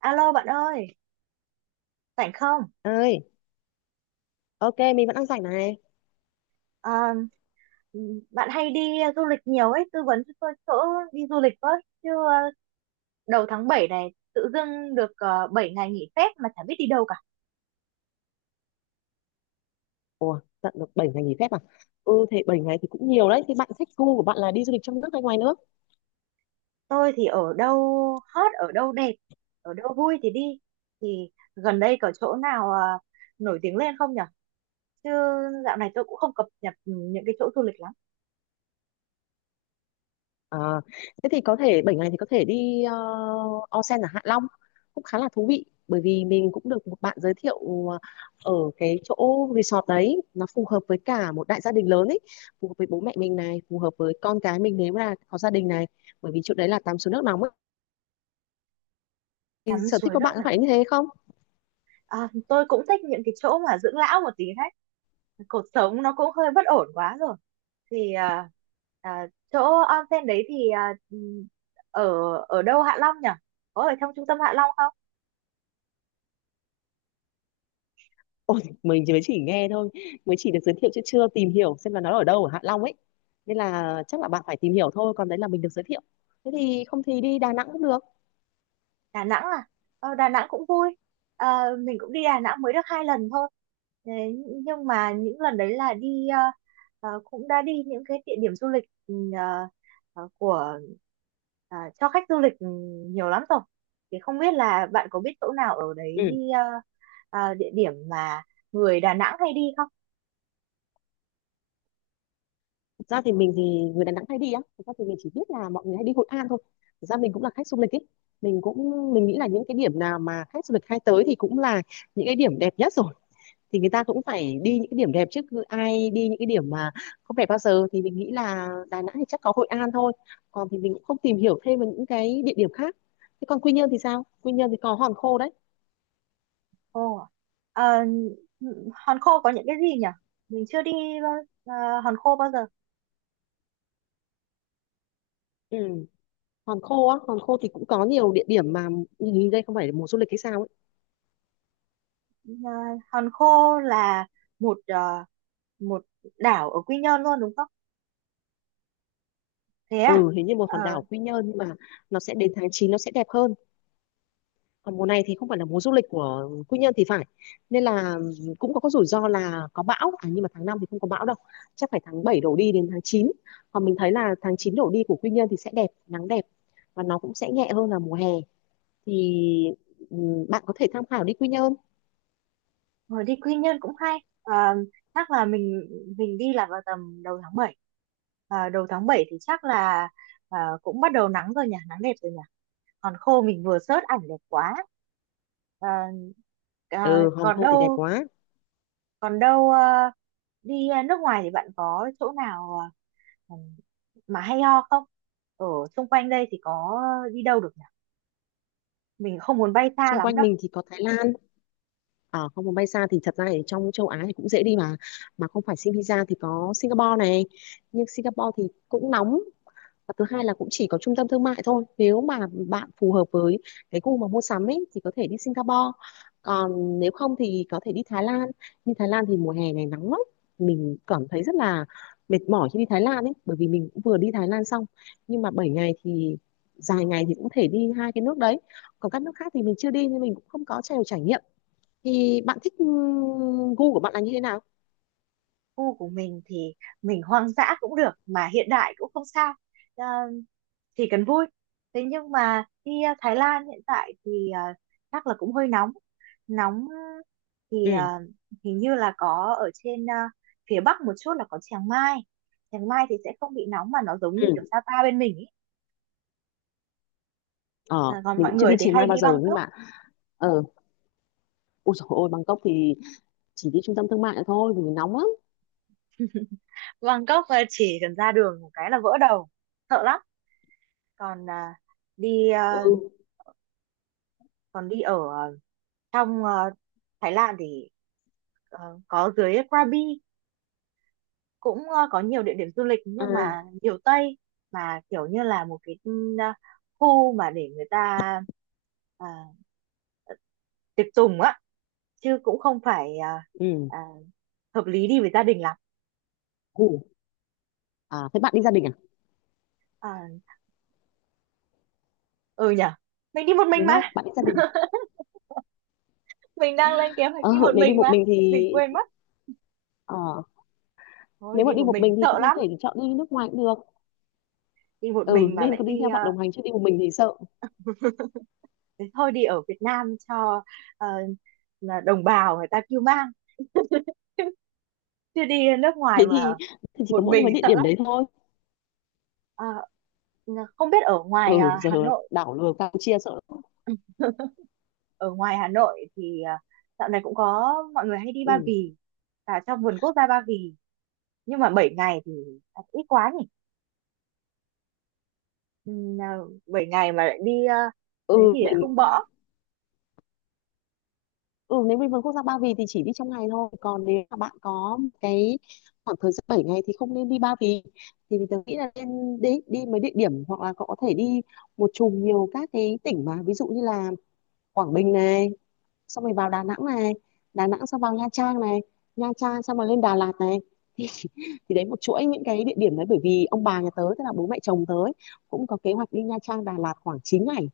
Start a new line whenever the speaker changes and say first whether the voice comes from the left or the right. right: Alo bạn ơi, rảnh không?
left: ơi. Ok, mình vẫn đang rảnh này.
right: Ờ, Bạn hay đi du lịch nhiều ấy, tư vấn cho tôi chỗ đi du lịch với. Chứ đầu tháng 7 này tự dưng được 7 ngày nghỉ phép mà chả biết đi đâu cả.
left: Ủa, tận được 7 ngày nghỉ phép à? Ừ, thế 7 ngày thì cũng nhiều đấy. Thì bạn thích, gu của bạn là đi du lịch trong nước hay ngoài nước?
right: Tôi thì ở đâu hot, ở đâu đẹp, ở đâu vui thì đi. Thì gần đây có chỗ nào nổi tiếng lên không nhở? Chứ dạo này tôi cũng không cập nhật những cái chỗ du lịch lắm.
left: À, thế thì có thể 7 ngày thì có thể đi onsen ở Hạ Long cũng khá là thú vị, bởi vì mình cũng được một bạn giới thiệu. Ờ, Ở cái chỗ resort đấy nó phù hợp với cả một đại gia đình lớn ấy, phù hợp với bố mẹ mình này, phù hợp với con cái mình nếu là có gia đình này, bởi vì chỗ đấy là tắm suối nước nóng ấy. Thì
right: Tắm
left: sở thích
right: suối
left: của
right: nước
left: bạn có phải
right: nóng.
left: như thế không?
right: À, tôi cũng thích những cái chỗ mà dưỡng lão một tí đấy. Cuộc sống nó cũng hơi bất ổn quá rồi. Thì à, chỗ onsen đấy thì ở ở đâu Hạ Long nhỉ? Có ở trong trung tâm Hạ Long không?
left: Ôi, mình chỉ mới chỉ nghe thôi, mới chỉ được giới thiệu chứ chưa tìm hiểu xem là nó ở đâu ở Hạ Long ấy, nên là chắc là bạn phải tìm hiểu thôi. Còn đấy là mình được giới thiệu. Thế thì không thì đi Đà Nẵng cũng được.
right: Đà Nẵng à, ờ, Đà Nẵng cũng vui. Ờ, mình cũng đi Đà Nẵng mới được hai lần thôi. Thế nhưng mà những lần đấy là đi cũng đã đi những cái địa điểm du lịch của cho khách du lịch nhiều lắm rồi, thì không biết là bạn có biết chỗ nào ở đấy
left: Ừ.
right: đi địa điểm mà người Đà Nẵng hay đi không?
left: Thực ra thì mình thì, người Đà Nẵng hay đi á, thực ra thì mình chỉ biết là mọi người hay đi Hội An thôi. Thực ra mình cũng là khách du lịch ấy. Mình cũng, mình nghĩ là những cái điểm nào mà khách du lịch hay tới thì cũng là những cái điểm đẹp nhất rồi. Thì người ta cũng phải đi những cái điểm đẹp chứ, cứ ai đi những cái điểm mà không đẹp bao giờ. Thì mình nghĩ là Đà Nẵng thì chắc có Hội An thôi, còn thì mình cũng không tìm hiểu thêm về những cái địa điểm khác. Thế còn Quy Nhơn thì sao? Quy Nhơn thì có Hòn Khô đấy.
right: Ồ, ờ, ừ, Hòn Khô có những cái gì nhỉ, mình chưa đi bao- Hòn Khô bao giờ.
left: Ừ. Hòn Khô á, Hòn Khô thì cũng có nhiều địa điểm mà, hình như đây không phải là mùa du lịch hay sao ấy.
right: Ờ, Hòn Khô là một ờ, một đảo ở Quy Nhơn luôn đúng không? Thế à?
left: Ừ, hình như một
right: Ờ,
left: hòn đảo Quy Nhơn, nhưng mà nó sẽ đến tháng 9 nó sẽ đẹp hơn. Còn mùa này thì không phải là mùa du lịch của Quy Nhơn thì phải, nên là cũng có cái rủi ro là có bão. À, nhưng mà tháng 5 thì không có bão đâu, chắc phải tháng 7 đổ đi đến tháng 9. Còn mình thấy là tháng 9 đổ đi của Quy Nhơn thì sẽ đẹp, nắng đẹp và nó cũng sẽ nhẹ hơn là mùa hè. Thì ừ, bạn có thể tham khảo đi Quy Nhơn.
right: hồi đi Quy Nhơn cũng hay. Ờ, chắc là mình đi là vào tầm đầu tháng 7. Ờ, đầu tháng 7 thì chắc là cũng bắt đầu nắng rồi nhỉ, nắng đẹp rồi nhỉ. Hòn Khô mình vừa search ảnh đẹp quá. Ờ, ờ,
left: Ừ, Hòn
right: Còn
left: Khô thì đẹp
right: đâu,
left: quá.
right: còn đâu đi nước ngoài thì bạn có chỗ nào ờ, mà hay ho không, ở xung quanh đây thì có đi đâu được nhỉ, mình không muốn bay xa
left: Xung
right: lắm
left: quanh
right: đâu.
left: mình thì có Thái Lan, ở không muốn bay xa thì thật ra ở trong châu Á thì cũng dễ đi mà. Mà không phải xin visa thì có Singapore này, nhưng Singapore thì cũng nóng, và thứ hai là cũng chỉ có trung tâm thương mại thôi. Nếu mà bạn phù hợp với cái gu mà mua sắm ấy thì có thể đi Singapore. Còn nếu không thì có thể đi Thái Lan, nhưng Thái Lan thì mùa hè này nắng lắm. Mình cảm thấy rất là mệt mỏi khi đi Thái Lan ấy, bởi vì mình cũng vừa đi Thái Lan xong. Nhưng mà 7 ngày thì dài ngày thì cũng thể đi hai cái nước đấy. Còn các nước khác thì mình chưa đi nên mình cũng không có nhiều trải nghiệm. Thì bạn thích gu của bạn là như thế nào?
right: Khu của mình thì mình hoang dã cũng được mà hiện đại cũng không sao. Ờ, chỉ cần vui. Thế nhưng mà đi Thái Lan hiện tại thì chắc là cũng hơi nóng nóng thì
left: Ừ.
right: hình như là có ở trên phía bắc một chút là có Chiang Mai. Chiang Mai thì sẽ không bị nóng mà nó giống như kiểu
left: Ừ.
right: Sapa bên mình ý.
left: Ờ,
right: Ờ, còn
left: mình
right: mọi
left: cũng chưa đi
right: người thì
left: Chiang
right: hay
left: Mai
right: đi
left: bao giờ nhưng
right: Bangkok.
left: mà. Ờ. Ôi dồi ôi, Bangkok thì chỉ đi trung tâm thương mại thôi vì nóng lắm.
right: Bangkok chỉ cần ra đường một cái là vỡ đầu, sợ lắm. Còn đi
left: Ừ.
right: à, còn đi ở trong à, Thái Lan thì có dưới Krabi cũng có nhiều địa điểm du lịch nhưng mà
left: À.
right: nhiều Tây, mà kiểu như là một cái khu mà để người ta à, tiệc tùng á, chứ cũng không phải
left: Ừ.
right: à, hợp lý đi với gia đình lắm.
left: Ngủ. À thế bạn đi gia đình à?
right: à, ừ nhở, mình đi một mình
left: Đúng
right: mà,
left: không, bạn đi gia đình?
right: mình đang lên kế hoạch đi
left: Ờ,
right: một
left: nếu đi
right: mình
left: một
right: mà,
left: mình thì.
right: mình quên mất.
left: Ờ,
right: Thôi
left: nếu mà
right: đi
left: đi
right: một
left: một
right: mình
left: mình thì
right: sợ
left: cũng có
right: lắm,
left: thể chọn đi nước ngoài cũng được.
right: đi một
left: Ừ,
right: mình mà
left: nên
right: lại
left: có đi
right: đi
left: theo bạn đồng hành, chứ đi một mình thì sợ.
right: ờ, thế thôi đi ở Việt Nam cho ờ, là đồng bào người ta kêu mang chứ, chứ đi nước
left: Thế
right: ngoài mà
left: thì chỉ
right: một
left: có mỗi
right: mình
left: mấy địa
right: sợ
left: điểm
right: lắm.
left: đấy thôi.
right: Ờ, không biết ở ngoài
left: Ừ giờ,
right: Hà Nội,
left: đảo lừa Campuchia sợ lắm.
right: ừ, ở ngoài Hà Nội thì dạo này cũng có mọi người hay đi Ba
left: Ừ.
right: Vì, cả trong vườn quốc gia Ba Vì, nhưng mà 7 ngày thì ít quá nhỉ. Ừm, à, 7 ngày mà lại đi đấy
left: Ừ,
right: thì lại
left: mình.
right: không bỏ.
left: Ừ, nếu mình vườn quốc gia Ba Vì thì chỉ đi trong ngày thôi. Còn nếu mà bạn có một cái khoảng thời gian 7 ngày thì không nên đi Ba Vì. Thì mình nghĩ là nên đi mấy địa điểm, hoặc là cậu có thể đi một chùm nhiều các cái tỉnh mà, ví dụ như là Quảng Bình này, xong rồi vào Đà Nẵng này, Đà Nẵng xong vào Nha Trang này, Nha Trang xong rồi lên Đà Lạt này. Thì, thì đấy một chuỗi những cái địa điểm đấy, bởi vì ông bà nhà tớ tức là bố mẹ chồng tớ ấy, cũng có kế hoạch đi Nha Trang Đà Lạt khoảng 9 ngày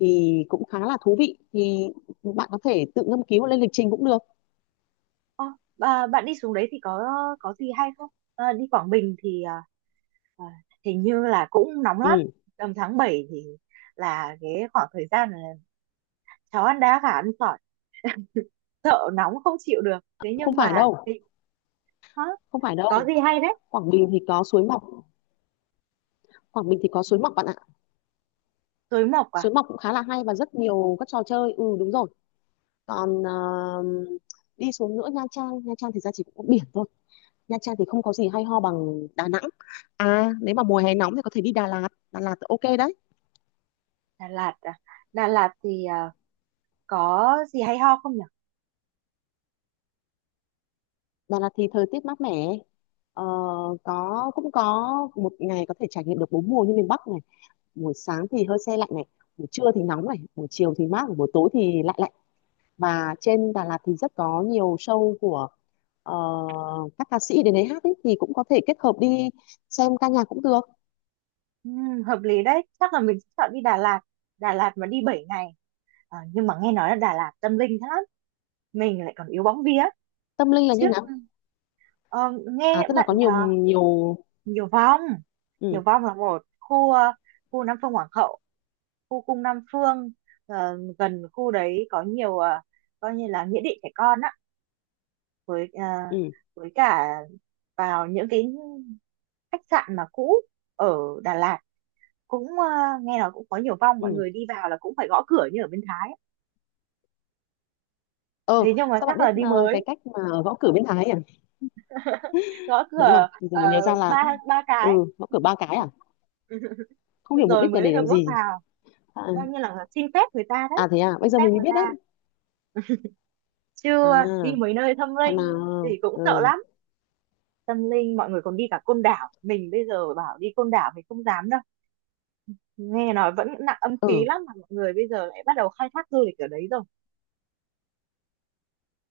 left: thì cũng khá là thú vị. Thì bạn có thể tự ngâm cứu lên lịch trình cũng được.
right: Ờ, bạn đi xuống đấy thì có gì hay không? Ờ, đi Quảng Bình thì Ờ, hình như là cũng nóng lắm,
left: Ừ,
right: tầm tháng 7 thì là cái khoảng thời gian là cháu ăn đá gà ăn sỏi, sợ nóng không chịu được, thế
left: không
right: nhưng
left: phải
right: mà
left: đâu,
right: thì hả?
left: không phải
right: Có
left: đâu.
right: gì hay đấy.
left: Quảng Bình thì có suối Mọc, Quảng Bình thì có suối Mọc bạn ạ.
right: Tối mộc à.
left: Suối Mọc cũng khá là hay và rất nhiều các trò chơi. Ừ đúng rồi. Còn đi xuống nữa Nha Trang, Nha Trang thì ra chỉ có biển thôi. Nha Trang thì không có gì hay ho bằng Đà Nẵng. À, nếu mà mùa hè nóng thì có thể đi Đà Lạt, Đà Lạt thì ok đấy.
right: Đà Lạt à, Đà Lạt thì có gì hay ho không nhỉ?
left: Đà Lạt thì thời tiết mát mẻ. Ờ, có cũng có một ngày có thể trải nghiệm được 4 mùa như miền Bắc này. Buổi sáng thì hơi se lạnh này, buổi trưa thì nóng này, buổi chiều thì mát, buổi tối thì lạnh lạnh và trên Đà Lạt thì rất có nhiều show của ờ, các ca sĩ đến đấy hát ấy, thì cũng có thể kết hợp đi xem ca nhạc cũng được.
right: Hợp lý đấy, chắc là mình sẽ chọn đi Đà Lạt. Đà Lạt mà đi 7 ngày. Ờ, nhưng mà nghe nói là Đà Lạt tâm linh thế lắm, mình lại còn yếu bóng vía
left: Tâm linh là như
right: trước,
left: nào?
right: ờ,
left: À
right: nghe
left: tức là
right: bạn
left: có nhiều nhiều.
right: Nhiều Vong. Nhiều
left: Ừ.
right: Vong là một khu khu Nam Phương Hoàng Hậu, khu cung Nam Phương, gần khu đấy có nhiều coi như là nghĩa địa trẻ con á, với
left: Ừ.
right: với cả vào những cái khách sạn mà cũ ở Đà Lạt cũng nghe nói cũng có nhiều vong, mọi
left: Ừ.
right: người đi vào là cũng phải gõ cửa như ở bên Thái.
left: Ờ,
right: Thế nhưng mà
left: sao bạn
right: chắc
left: biết
right: là đi
left: cái
right: mới
left: cách mà ở Võ Cử bên Thái ấy à?
right: gõ
left: Đúng rồi
right: cửa,
left: bây giờ mới nhớ ra là.
right: ba ba cái
left: Ừ, Võ Cử ba cái à, không hiểu mục
right: rồi
left: đích là
right: mới
left: để
right: được
left: làm
right: bước
left: gì.
right: vào,
left: À.
right: coi như là xin phép người ta đấy,
left: À thế à,
right: xin
left: bây giờ
right: phép
left: mình mới
right: người
left: biết đấy.
right: ta. Chưa đi
left: À.
right: mấy nơi thâm
left: Thằng
right: linh thì
left: nào.
right: cũng sợ
left: Ừ.
right: lắm. Tâm linh mọi người còn đi cả Côn Đảo, mình bây giờ bảo đi Côn Đảo mình không dám đâu, nghe nói vẫn nặng âm khí
left: Ừ,
right: lắm mà mọi người bây giờ lại bắt đầu khai thác du lịch ở đấy rồi.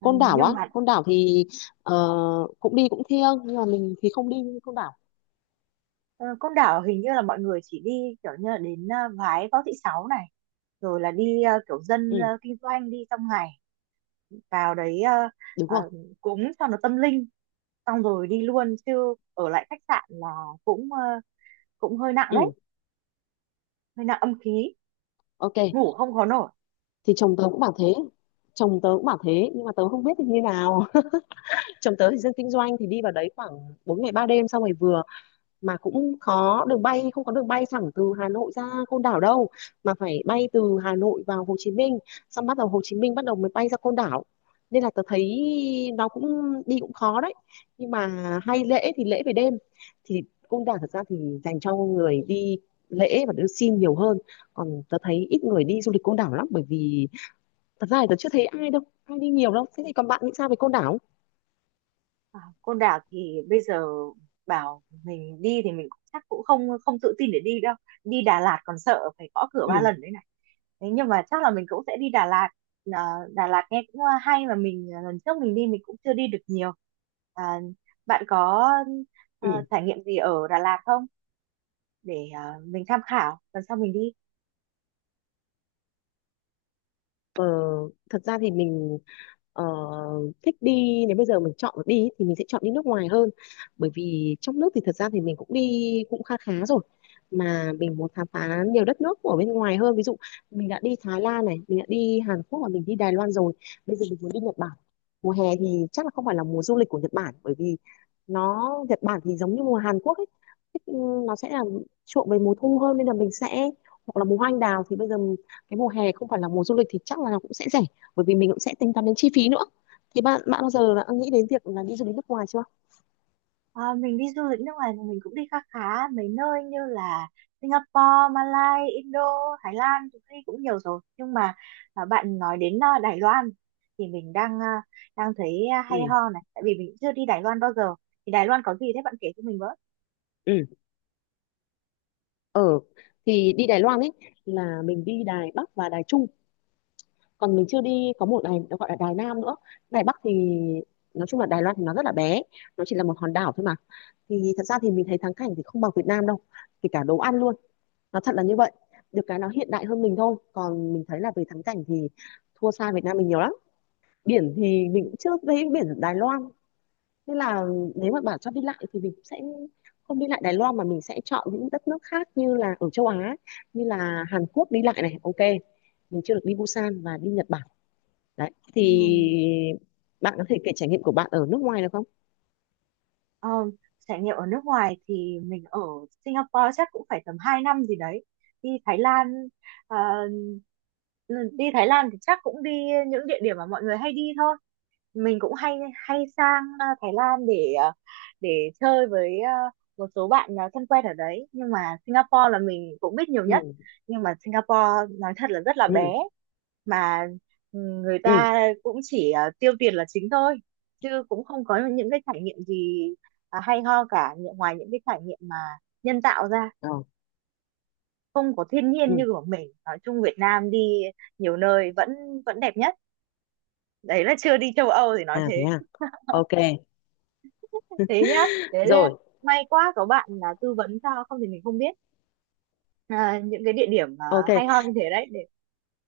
right: Ờ,
left: Côn Đảo
right: nhưng
left: á,
right: mà
left: Côn Đảo thì ờ, cũng đi cũng thiêng nhưng mà mình thì không đi Côn Đảo.
right: ờ, Côn Đảo hình như là mọi người chỉ đi kiểu như là đến Vái Võ Thị Sáu này, rồi là đi kiểu dân
left: Ừ
right: kinh doanh đi trong ngày, vào đấy
left: đúng
right: ờ,
left: rồi.
right: cúng cho nó tâm linh, xong rồi đi luôn chứ ở lại khách sạn là cũng cũng hơi nặng đấy,
left: Ừ,
right: hơi nặng âm khí,
left: ok.
right: ngủ không có nổi.
left: Thì chồng tớ cũng bảo thế. Chồng tớ cũng bảo thế, nhưng mà tớ không biết thì như nào. Chồng tớ thì dân kinh doanh thì đi vào đấy khoảng 4 ngày 3 đêm xong rồi vừa. Mà cũng có đường bay không, có đường bay thẳng từ Hà Nội ra Côn Đảo đâu, mà phải bay từ Hà Nội vào Hồ Chí Minh, xong bắt đầu Hồ Chí Minh bắt đầu mới bay ra Côn Đảo. Nên là tớ thấy nó cũng đi cũng khó đấy. Nhưng mà hay lễ thì lễ về đêm. Thì Côn Đảo thật ra thì dành cho người đi lễ và đưa xin nhiều hơn. Còn tớ thấy ít người đi du lịch Côn Đảo lắm, bởi vì thật ra thì tớ chưa thấy ai đâu, ai đi nhiều đâu. Thế thì còn bạn nghĩ sao về Côn Đảo?
right: À, Côn Đảo thì bây giờ bảo mình đi thì mình cũng chắc cũng không không tự tin để đi đâu. Đi Đà Lạt còn sợ phải gõ cửa
left: Ừ.
right: ba lần đấy này. Thế nhưng mà chắc là mình cũng sẽ đi Đà Lạt. À, Đà Lạt nghe cũng hay mà mình, lần trước mình đi mình cũng chưa đi được nhiều. À, bạn có
left: Ừ.
right: trải nghiệm gì ở Đà Lạt không để mình tham khảo lần sau mình đi.
left: ờ, Thật ra thì mình ờ, thích đi. Nếu bây giờ mình chọn được đi thì mình sẽ chọn đi nước ngoài hơn, bởi vì trong nước thì thật ra thì mình cũng đi cũng khá khá rồi. Mà mình muốn khám phá nhiều đất nước ở bên ngoài hơn, ví dụ mình đã đi Thái Lan này, mình đã đi Hàn Quốc và mình đi Đài Loan rồi, bây giờ mình muốn đi Nhật Bản. Mùa hè thì chắc là không phải là mùa du lịch của Nhật Bản, bởi vì nó Nhật Bản thì giống như mùa Hàn Quốc ấy. Thích- ừ, nó sẽ là chuộng về mùa thu hơn, nên là mình sẽ hoặc là mùa hoa anh đào. Thì bây giờ cái mùa hè không phải là mùa du lịch thì chắc là nó cũng sẽ rẻ, bởi vì mình cũng sẽ tính toán đến chi phí nữa. Thì bạn bạn bao giờ đã nghĩ đến việc là đi du lịch nước ngoài chưa?
right: Ờ, mình đi du lịch nước ngoài thì mình cũng đi khá khá mấy nơi như là Singapore, Malaysia, Indo, Thái Lan cũng đi cũng nhiều rồi. Nhưng mà bạn nói đến Đài Loan thì mình đang đang thấy
left: Ừ.
right: hay ho này, tại vì mình cũng chưa đi Đài Loan bao giờ. Thì Đài Loan có gì thế bạn kể cho mình với.
left: Ừ. Ở thì đi Đài Loan ấy là mình đi Đài Bắc và Đài Trung, còn mình chưa đi có một đài nó gọi là Đài Nam nữa. Đài Bắc thì, nói chung là Đài Loan thì nó rất là bé, nó chỉ là một hòn đảo thôi mà. Thì thật ra thì mình thấy thắng cảnh thì không bằng Việt Nam đâu, kể cả đồ ăn luôn. Nó thật là như vậy, được cái nó hiện đại hơn mình thôi. Còn mình thấy là về thắng cảnh thì thua xa Việt Nam mình nhiều lắm. Biển thì mình cũng chưa thấy biển Đài Loan, nên là nếu mà bảo cho đi lại thì mình sẽ không đi lại Đài Loan, mà mình sẽ chọn những đất nước khác như là ở châu Á, như là Hàn Quốc đi lại này ok. Mình chưa được đi Busan và đi Nhật Bản đấy. Thì
right: Ừm,
left: bạn có thể kể trải nghiệm của bạn ở nước ngoài được không?
right: ờ, Trải nghiệm ở nước ngoài thì mình ở Singapore chắc cũng phải tầm 2 năm gì đấy. Đi Thái Lan, à, đi Thái Lan thì chắc cũng đi những địa điểm mà mọi người hay đi thôi. Mình cũng hay hay sang Thái Lan để để chơi với một số bạn thân quen ở đấy, nhưng mà Singapore là mình cũng biết nhiều
left: Ừ.
right: nhất. Nhưng mà Singapore nói thật là rất là
left: Ừ.
right: bé mà ừ, người
left: Ừ.
right: ta cũng chỉ tiêu tiền là chính thôi, chứ cũng không có những cái trải nghiệm gì hay ho cả, những- ngoài những cái trải nghiệm mà nhân tạo ra,
left: Ờ.
right: không có thiên
left: Ừ.
right: nhiên như của mình. Nói chung Việt Nam đi nhiều nơi vẫn vẫn đẹp nhất, đấy là chưa đi châu Âu thì nói
left: À thế
right: thế.
left: à. Ok.
right: Thế nhá, thế là
left: Rồi.
right: may quá có bạn là tư vấn cho, không thì mình không biết những cái địa điểm
left: Ok.
right: hay ho như thế đấy để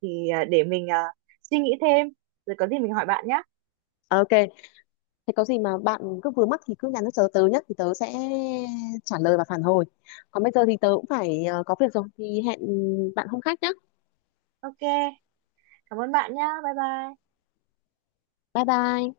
right: thì để mình suy nghĩ thêm, rồi có gì mình hỏi bạn nhá.
left: Ok, thế có gì mà bạn cứ vướng mắc thì cứ nhắn cho tớ, tớ nhất thì tớ sẽ trả lời và phản hồi. Còn bây giờ thì tớ cũng phải có việc rồi, thì hẹn bạn hôm khác nhé.
right: Ok, cảm ơn bạn nhá, bye bye.
left: Bye bye.